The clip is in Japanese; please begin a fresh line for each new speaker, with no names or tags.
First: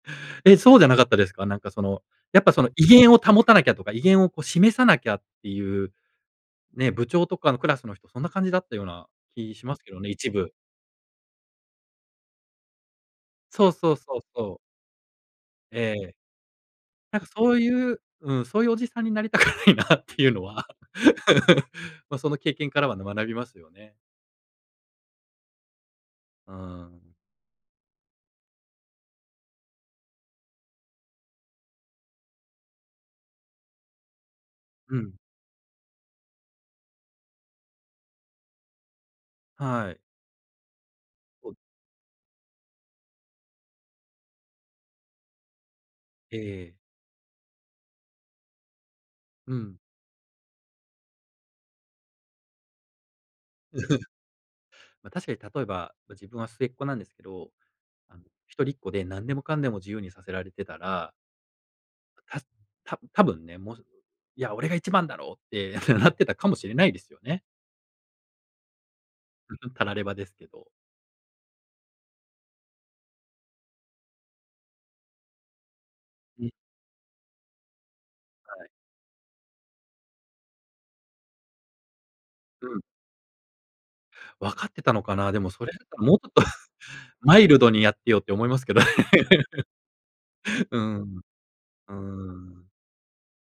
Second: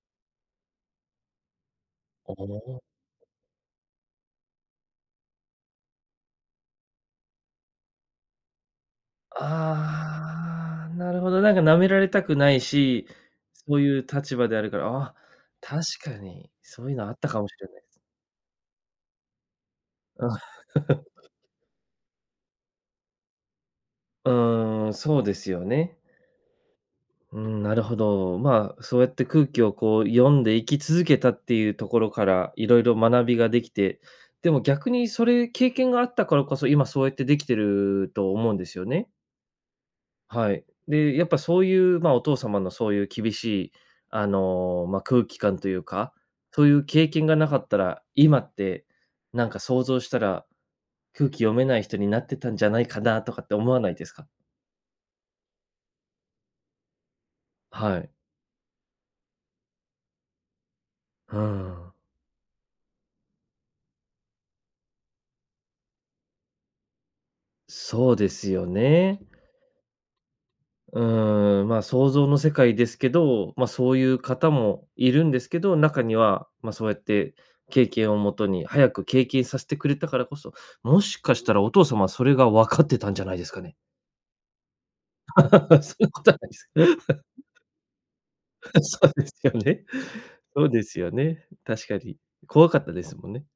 え、そうじゃなかったですか？なんか、その、
あ
やっぱ、その、
あ。
威厳を保たなきゃとか、威厳を、こ、示さなきゃっていう、ね、部長とかのクラスの人そんな感じだったような気しますけどね、一部。
ああ、なるほど、なんか、舐められたくないし、
そう
そう
そう
いう
そう
立場
そう。
であるから、あ、確
え
か
え。
に、そういうのあ
な
っ
んか、
たかも
そ
し
う
れないです。
いううん、そういうおじさんになりたくないなっていうのは ま、その経験からはね、学びますよね。
うーん、そうですよね。
うーん。
うーん、なるほど。ま、そうやって空気を、こう、読んで生き続けたっていうところから、いろいろ学びができて、でも逆
う
に
ん。
それ経験があったからこそ、今そうやってできてると思うんですよね。
はい。
はい。で、やっぱ
お。
そういう、ま、お父様のそういう厳しい、あの、ま、空気感というか、
え
そうい
え。
う経験がなかったら、今って、なん
う
か
ん。
想像したら、空気読めない人になってたんじゃないかなとかって思わないですか？
ま、確かに例えば、自分は末っ子なんですけど、
はい。
あの、一人っ子で何でもかんでも自由にさせられてたら
うーん。
たた多分ね、もう、いや、俺が一番だろうってなってたかもしれないですよね。
そうですよね。
タラレバですけど。
うーん。ま、想像の世界ですけど、ま、そういう方もいるんですけど、中には、
ん。
ま、そうやって、経験をもと
は
に、
い。
早く経験させてくれたからこそ、もしかしたらお父様はそれが
う
分
ん。
かってたんじゃないですかね。
わかってたのかな。でもそれだ
そ
と、
ういう
もうち
こ
ょっ
とは
と
ないんです。
マイルドにやってよって思いますけどね。
そうですよ ね。そう
うー
ですよ
ん。
ね。確
うー
かに。怖
ん。
かったですもんね。